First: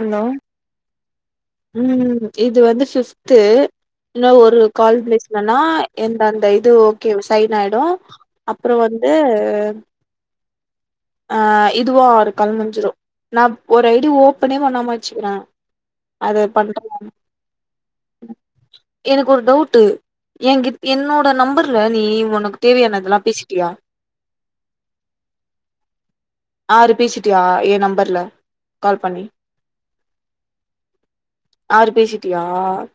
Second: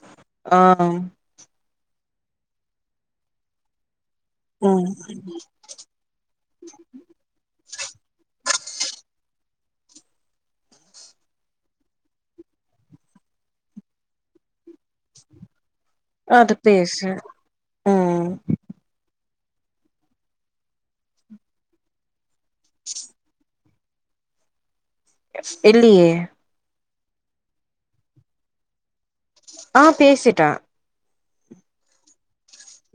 hello ஆ ம் இது வந்து ஃபிப்து இன்னு ஒரு ம் கால் பேஸ்னனா எந்த அந்த இது ஓகே விஸ் டைன்னாய்டு அப்புறோ வந்து ஆ இதுவு ஆறு கால் முஞ்சுரு நா ஒரு ஐடி ஓப்பனே பண்ணாம வச்சுக்கிற அதுபேச ம் எனக்கு ஒரு டவுட்டு எ கி என்னோட நம்பர்ல நீ ஒனக்கு தேவயான இதல்லா பேசிட்டியா இல்லியே ஆறு பேசிட்டியா எ நம்பர்ல கால் பண்ணி ஆ பேசிட்டே ஆறு பேசிட்டியா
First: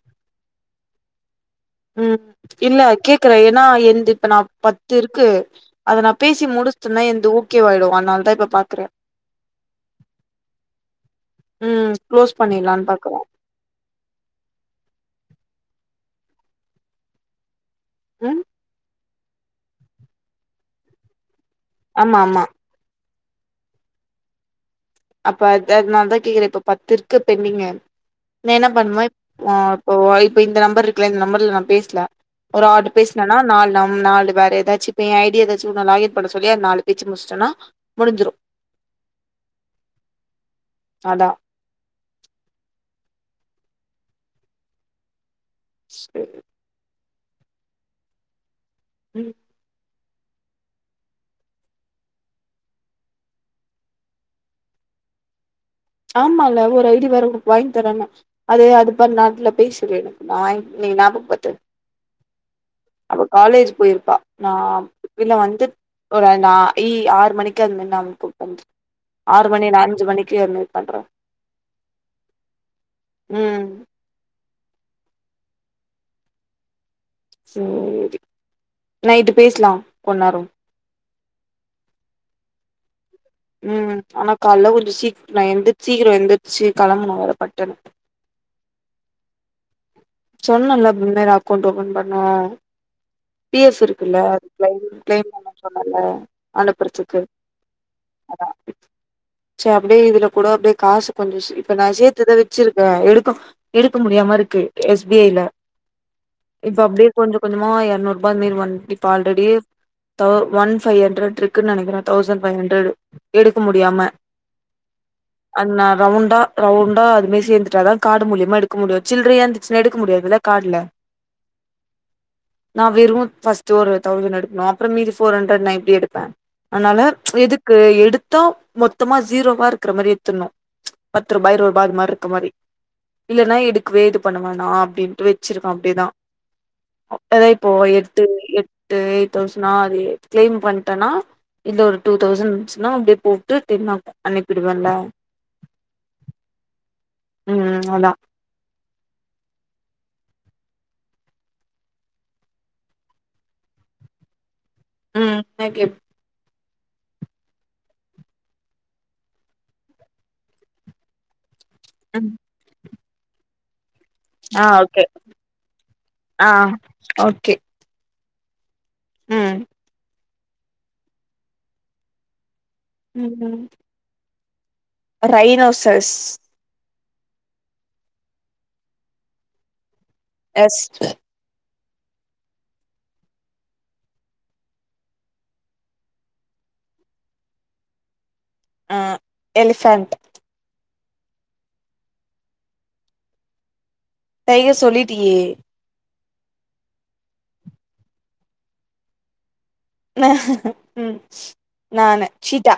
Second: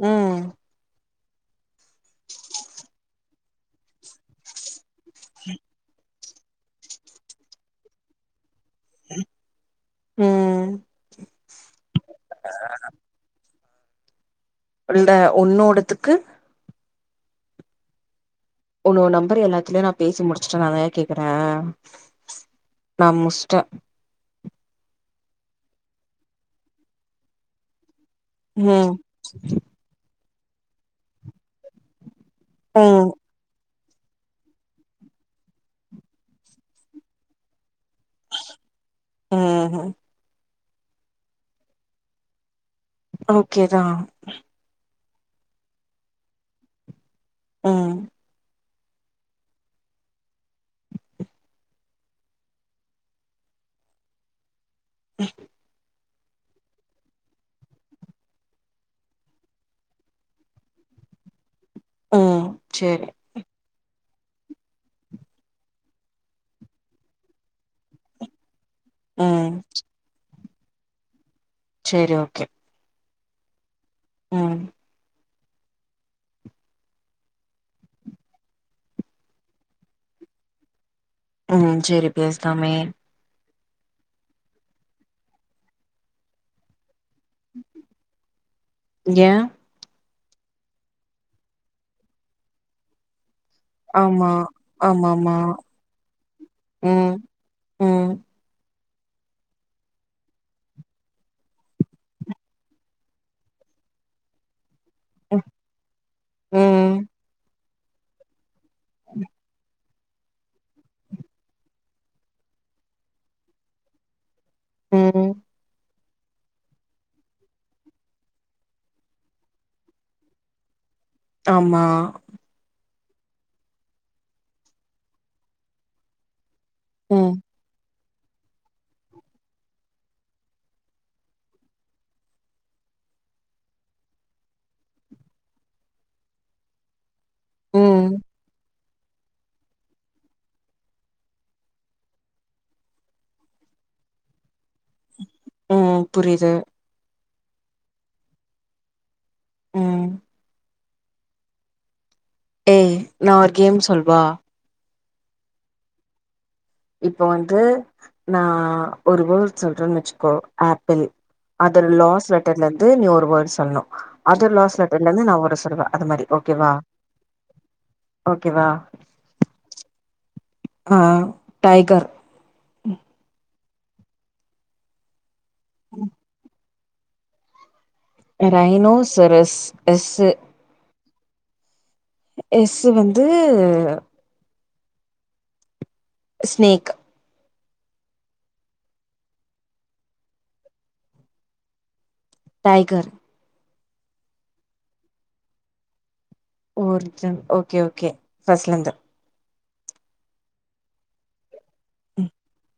ம் ம் இல்ல கேக்குறே ஏனா என்து இப்ப நா பத்துருக்கு அத நா பேசி முடிச்ட்டன்னா என்து ஓகேவாய்டு அன்னால தா இப்ப பா க்குறே ம் ம் க்ளோஸ் பண்ணிலான் பாக்குறே இல்ட ஒன்னோடத்துக்கு ம் ஒன்னவோ நம்பர் எல்லாத்திலயு நா பேசி முடிச்சுட்டே னாதய கேக்குற ஆமா ஆமா நா முச்ட்ட அப்ப அ அதனால தா கேக்குறே இப்ப பத்து இருக்கு பென்டிங்கு நா என்ன ம் பண்ணுவே ஆ ஓ இப்ப இந்த நம்பர் இருக்குல இந்த நம்பர்ல நா பேசல ஒரு ஆள்ட்ட ம் பேசுனா நா நால் நம் நாலு வேற எதாச்சு ப்ப எ ஐடி எதாச்சு நா லாகின் பண்ண சொல்லி அந்நாலு பேச்சு முச்ட்டன்னா முடிஞ்சிரு ஆ ஹ அதா ஓகே தா ஸ்பே ம் ம் [unintelligible] ஆமால ஒரு ஐடி வேற உனுக்கு வாய்ன் தரேனே அது அது பன் நேரத்துல பேசிடு எனக்கு நா இன்னக்கி ஞாபக பத்து ம் சேரி அவ காலேஜ் போய்ருப்பா நா இல்ல வந்து ப்ப வேணா ஈ ஆறு மணிக்கு அத்மாரி நா உன்க்கு பண்றே ஆறு ம் மணி என்ன அஞ்சு மணிக்கே அத்மாரி பண்றே சேரி ஓகே ம் ம் சேரி நைட்டு பேசலா கொந்நேரோ ம் செரி பேசலாமே ம் ஆனா காலைல கொஞ்சோ சீ நா எந்திர் சீக்கிரோ எந்துர்ச்சு கெளம்பனு வேற பட்டுன்னு ஏ சொன்னல ம் வேற அக்கௌண்ட் ஓபன் பண்ணு பி எஃப் இருக்குல்ல ஆமா அது க்ளைம் க்ளைம் ஆமாமா பண்ணு சொன்னல ம் அனுப்புறதுக்கு ம் அதா சே அப்டியே இதுல கூட அப்டியே காசு கொஞ்சோ இப்ப நா சேத்துதா வச்சிருக்கே எடுக்க எடுக்க முடியாமருக்கு எஸ் பி ஐ ல இப்ப ம் அப்டியே கொஞ்ச கொஞ்சமா எர்நூறு ரூபா அது மேரி வந் இப்ப ஆல்ரெடி தொ ஒன் ஃபைவ் ஹண்டரட் இருக்குன்னு நெனைகறேன் தௌசண்ட் ஃபைவ் ஹண்ட்ரட் எடுக்க முடியாம ம் அதுனா ரவுண்டா ரவுண்டா அதுமே சேர்ந்துட்டாதா காடு மூலியமா எடுக்க முடியு சில்லறையா ஸ்னு எடுக்க முடியாதுல்ல கார்டுல ஆமா நா வெறு ஃபர்ஸ்ட் ஒரு தௌவ்சண்டு எடுக்கனு அப்றோ மீதி ஃபோர் ஹண்ட்ரட் நா இப்டி எடுப்பே அதனால ம்ச் ம் எதுக்கு எடுத்தா மொத்தமா சீரோவா இருக்கற மாரி எத்துணு பத்து ரூபா இருப ரூபா இருக்க மாரி இல்லைனா எடுக்குவே இது பண்ண வேணா அப்டின்ட்டு வெச்சிருக்கான் அப்டியேதா அதா இப்போ ம் எட்டு எ ட்டு எயிட் தௌசண்னா அது க்ளைம் பண்ணிட்டனா இதுல ஒரு டூ தௌசண்ட் இருந்துச்சுன்னா அப்டியே போட்டு டென் ஆ அனுப்பிடுவேன்ல ம் புரிது ம் அதான் ம் ஏய் நா ஒரு கேம் சொல்வா ம் ஓகே இப்போ வந்து நா ஒரு வேர்டு சொல்றேன்னு வெச்சுக்கோ ஆப்பிள் அது ம் லாஸ்ட் லெட்டர்ல இருந்து நீ ஒரு வேர்டு சொல்ணு அது ஆ லாஸ்ட் ஓகே லெட்டர்ல இருந்து நா ஒரு வேர்டு சொல்லுவ அது மாரி ஆ ஓகேவா ஓகே ஓகேவா ம் ஆ டைகர் ம் ரைனோசஸ் ரைனோசர்ஸ் எஸ் எஸ்ட் எஸ்ஸு வந்து ஸ்நேக் அ எலிஃபேன்ட் டைகர் டைகர் சொல்லிட்டியே ஓர்ஜன் ஓகே ஓகே ஃபர்ஸ்ட்லந்து ம் நானு சீட்டா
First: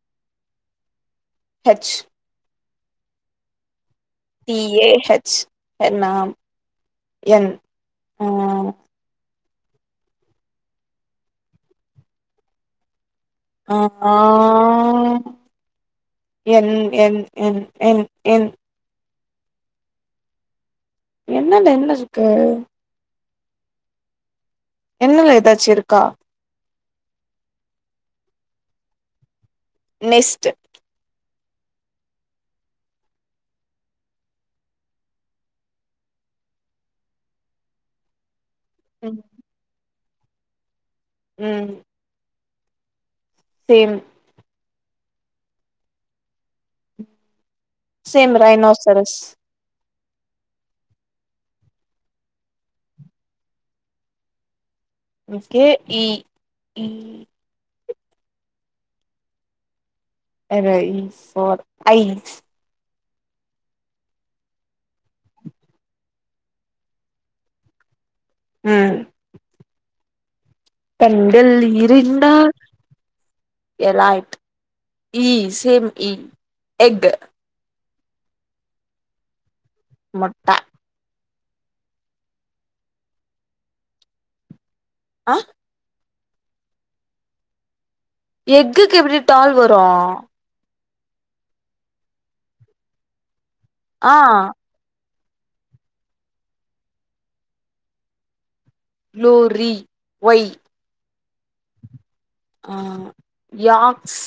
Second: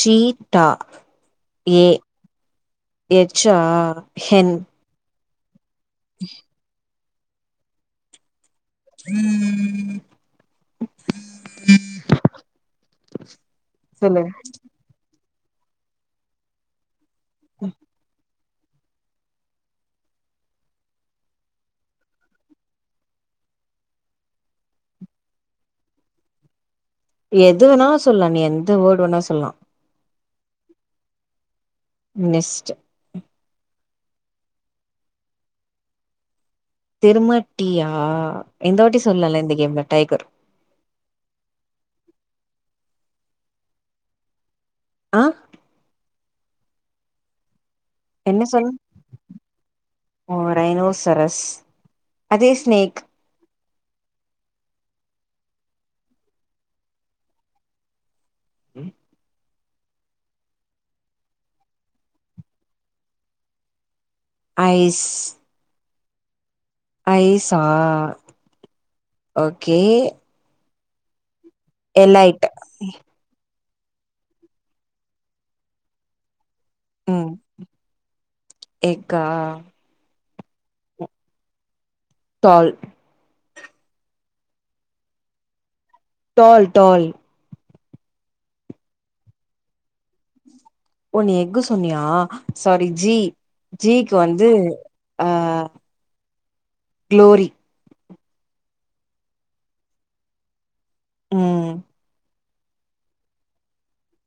சீட்டா ஏ ஹெச் எச்சா ஹென் டி ஏ ஹெச் என்னாம் என் அ ஆ சொல்லு என் என் என் என் என் என்னன என்ன இருக்கு என்னுல எதாச்சு இருக்கா எதுனாலூ சொல்லா நீ எந்த வேர்டு வேணாலு சொல்லா நெஸ்ட் நெஸ்ட்டு திரும டீயா எந்த வாட்டி ம் சொல்லால்ல இந்த கேம்ல டைகர் ம் சேரன் ஆ சேம் என்ன சொன்ன ரைனோசரஸ் ஓ ரைனோசரஸ் அதே ஸ்நேக் ஓகே இ இ ம் அ ரைஸ் ஃபார் ஐஸ் ஐஸ் ஐஸா ம் ஓகே கண்கள் எலைட் இரண்டால் எலைட் இ சேம் இ எக்கு ம் எக்கா முட்ட தால் ஆ டால் டால் எக்குக்கு எப்டி டால் வரு ஓ நீ எக்கு சொன்னியா சாரி ஜி ஜிக்கு ஆ வந்து ஆ க்ளோரி க்ளோரி ஒய் ம் ஆ ய்க்ஸ்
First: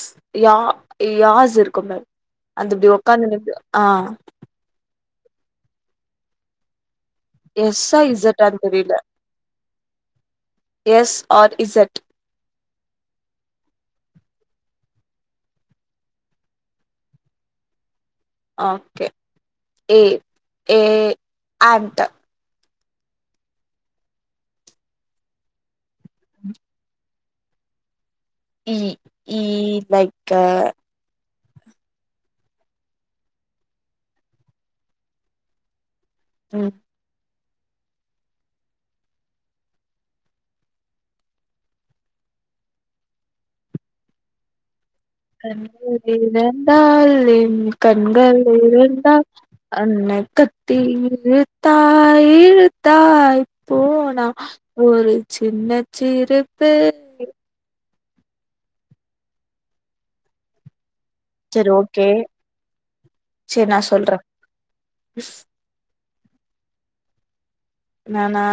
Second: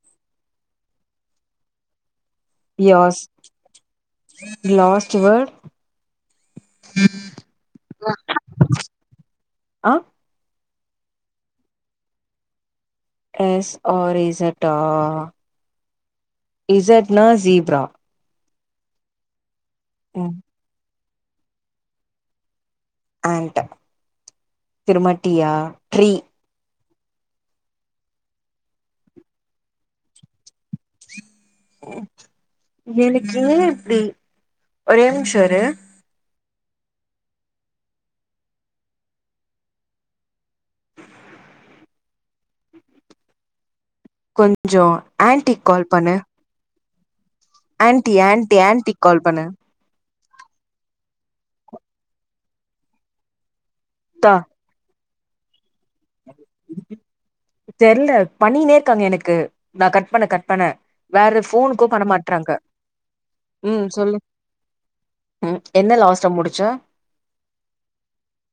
ய யாஸ் இருக்கு பாரு அந்த இப்டி ஒக்காந்து இருந்துருப்பியே ஆ லாஸ்ட்டு வேட் எஸ்ஸா இசட்டான்னு தெரியல ஆ S R Z S R இசட்டா இசட்னா ஜீப்ரா ஓகே ஏ ம் ஏ ஆண்ட்டு ஆண்ட்டு திருமட்டியா ட்ரீ இ இ லைக்க எனக்கு ஏ இப்டி ஒரே நிம்ச இரு ம் கொஞ்ச ஆண்டிக்கு கால் பண்ணு காலிங் ஆன்ட்டி கண்கள் ஆன்ட்டி ஆன்ட்டிக் இரண்டா கால் பண்ணு அண்ண கொத்தி இழுத்தாய் இழுத்தாய் போனா தா ஒரு சின்ன சிரிப்பில் தெர்ல பண்ணிக்கினே இருக்காங்க எனக்கு நா கட் பண்ண கட் பண்ண வேற சரி ஃபோனுக்கு பண்ண ஓகே மாட்றாங்க சரி ம் நான் சொல்லு சொல்றேன் ம் என்ன லாஸ்ட்டா முடிச்சோ நானா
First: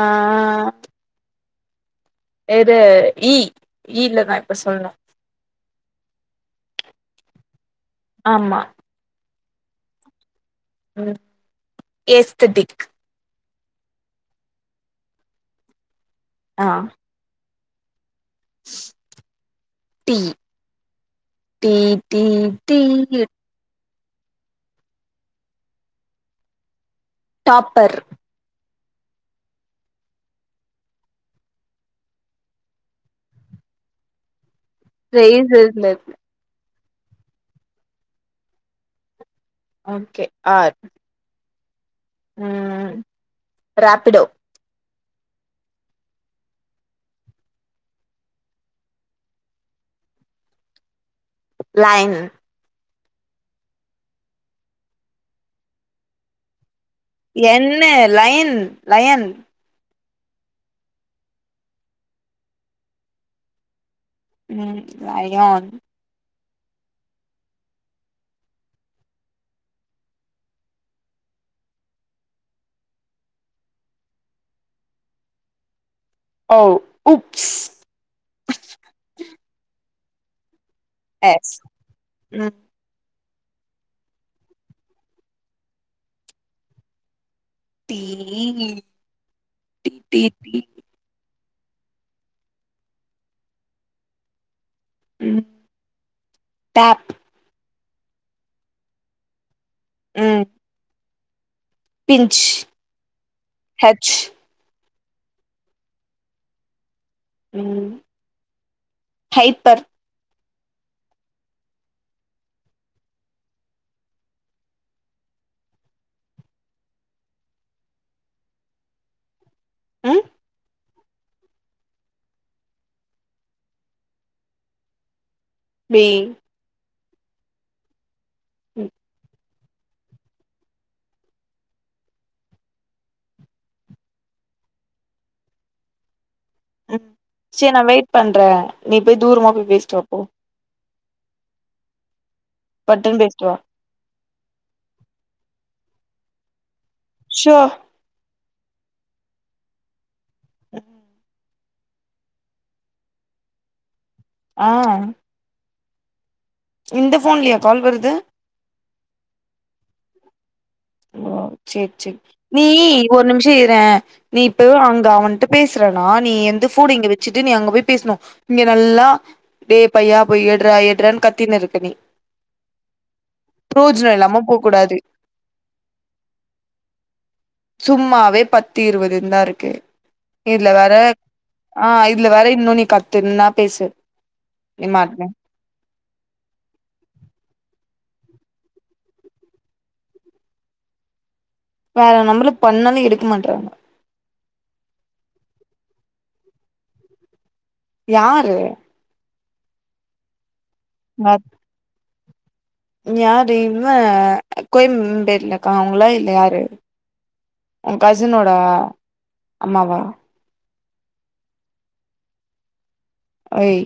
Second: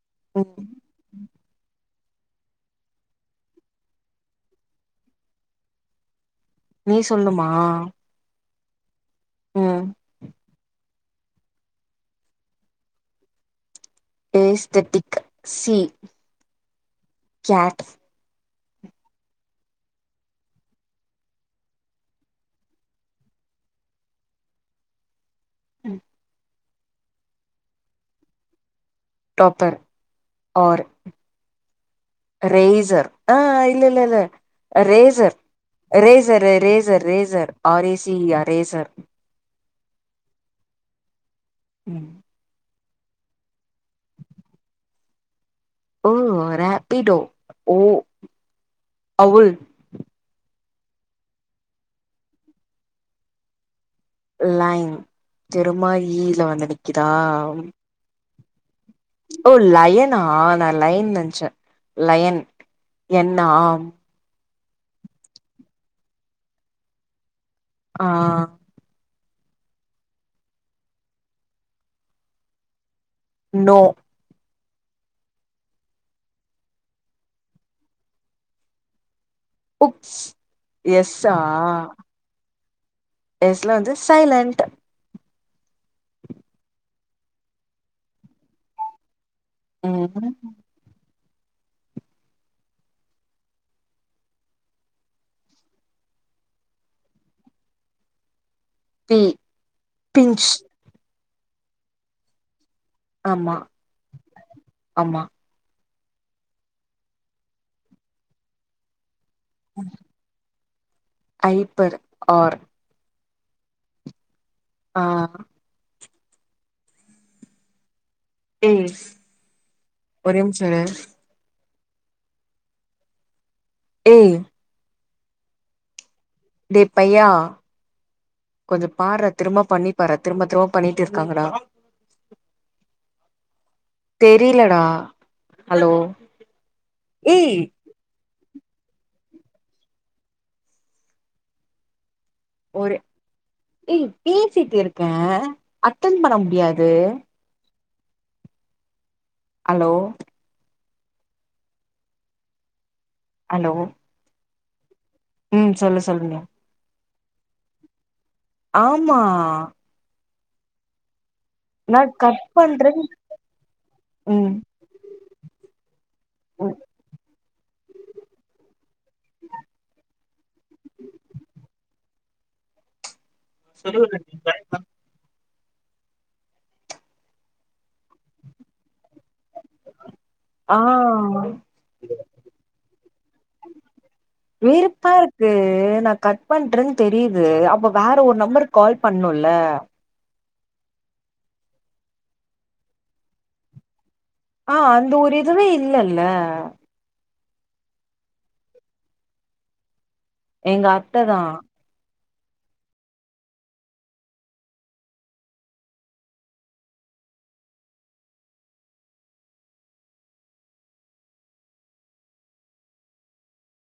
ஆ ம் இது இ இலதா இப்ப சொல்னு இ சொல்னுமா ஆமா ம் ம் ஏஸ்தடிக் ஏஸ்தட்டிக் சி ஆ chat T T T T ம் டாப்பர் டாப்பர் ஓர் ரேசர் ஆ இல்ல இல்ல இல்ல ரேசர் ரேசர்ல இருக்கு racer racer R AC C R racer okay R ம் ம் ராப்பிடோ ஓ ரப்பிடோ ஓ அவுல் லைன் லைன் திரும்மா ஈல வந்ததுக் என்ன லயன் லயன் ஓ லயனா நா லைன் நெனச்ச லயன் என்னா ம் லயன் ஆ நோ ஓ உப்ஸ் எஸ் சா ம் எஸ் ல வந்து சைலண்டட் டீயி ம் ம் டேப் ம் ம் பிஞ்ச் பிஞ்ச் ஆமா ஹச் ஆமா ஹைப்பர் ஹைப்பர் ஆர் ஆ ஒரே ம் நிமிசம் இரு ஏய் மே டேய் பையா கொஞ்ச ம் பார்றா திரும்ப பண்ணி பர திரும்ப திரும்ப பண்ணிட்டு இருக்காங்கடா ஹலோ ம் ஏய் செரி நா வெயிட் பண்ற நீ போய் தூரமா போய் பேசிட்டு வா போ ஒரு பட்டுன் பேச்சிட்டுவா ஏய் பேசிட்டு இருக்கேன் அட்டன் பண்ண முடியாது சோ ஹலோ ஹலோ ஆ ம் சொல்லு சொல்லுங்க இந்த போன்லயா கால் வருது ஆமா ஓ செர் நா செர் கட் நீ பண்றேன் ஒரு நிமிஷ இறே நீ ம் இப்ப அங்க அவன்ட பேசுறனா நீ எந்த ஃபோன இங்க வச்சுட்டு நீ அங்க போய் பேசணு இங்க நல்லா டே பையா போய் எட்றா எட்றானு கத்தினு இருக்க நீ ப்ரோஜன இல்லாம போக் கூடாது சும்மாவே பத்து இருபதுனு தா இருக்கு இதுல ஆ வேற ஆ இதுல வேற இன்னு நீ கத்துன்னா பேசு நீ மாட்ன வெறுப்பாருக்கு ஏ நா கட் பண்றேன் தெரியுது அப்ப வேற ஒரு நம்பருக்கு கால் பண்ணுல வேற நம்பருக்கு பண்ணாலு எடுக்க மாட்டறாங்க ஆ அந்த ஒரு இதுவே இல்லல்ல யாரு எங்க அத்த தா யாரு இல்ல கோயம்பேட்லக்கா அவங்களா இல்ல யாரு உன் கசினோட அம்மாவா ஓய்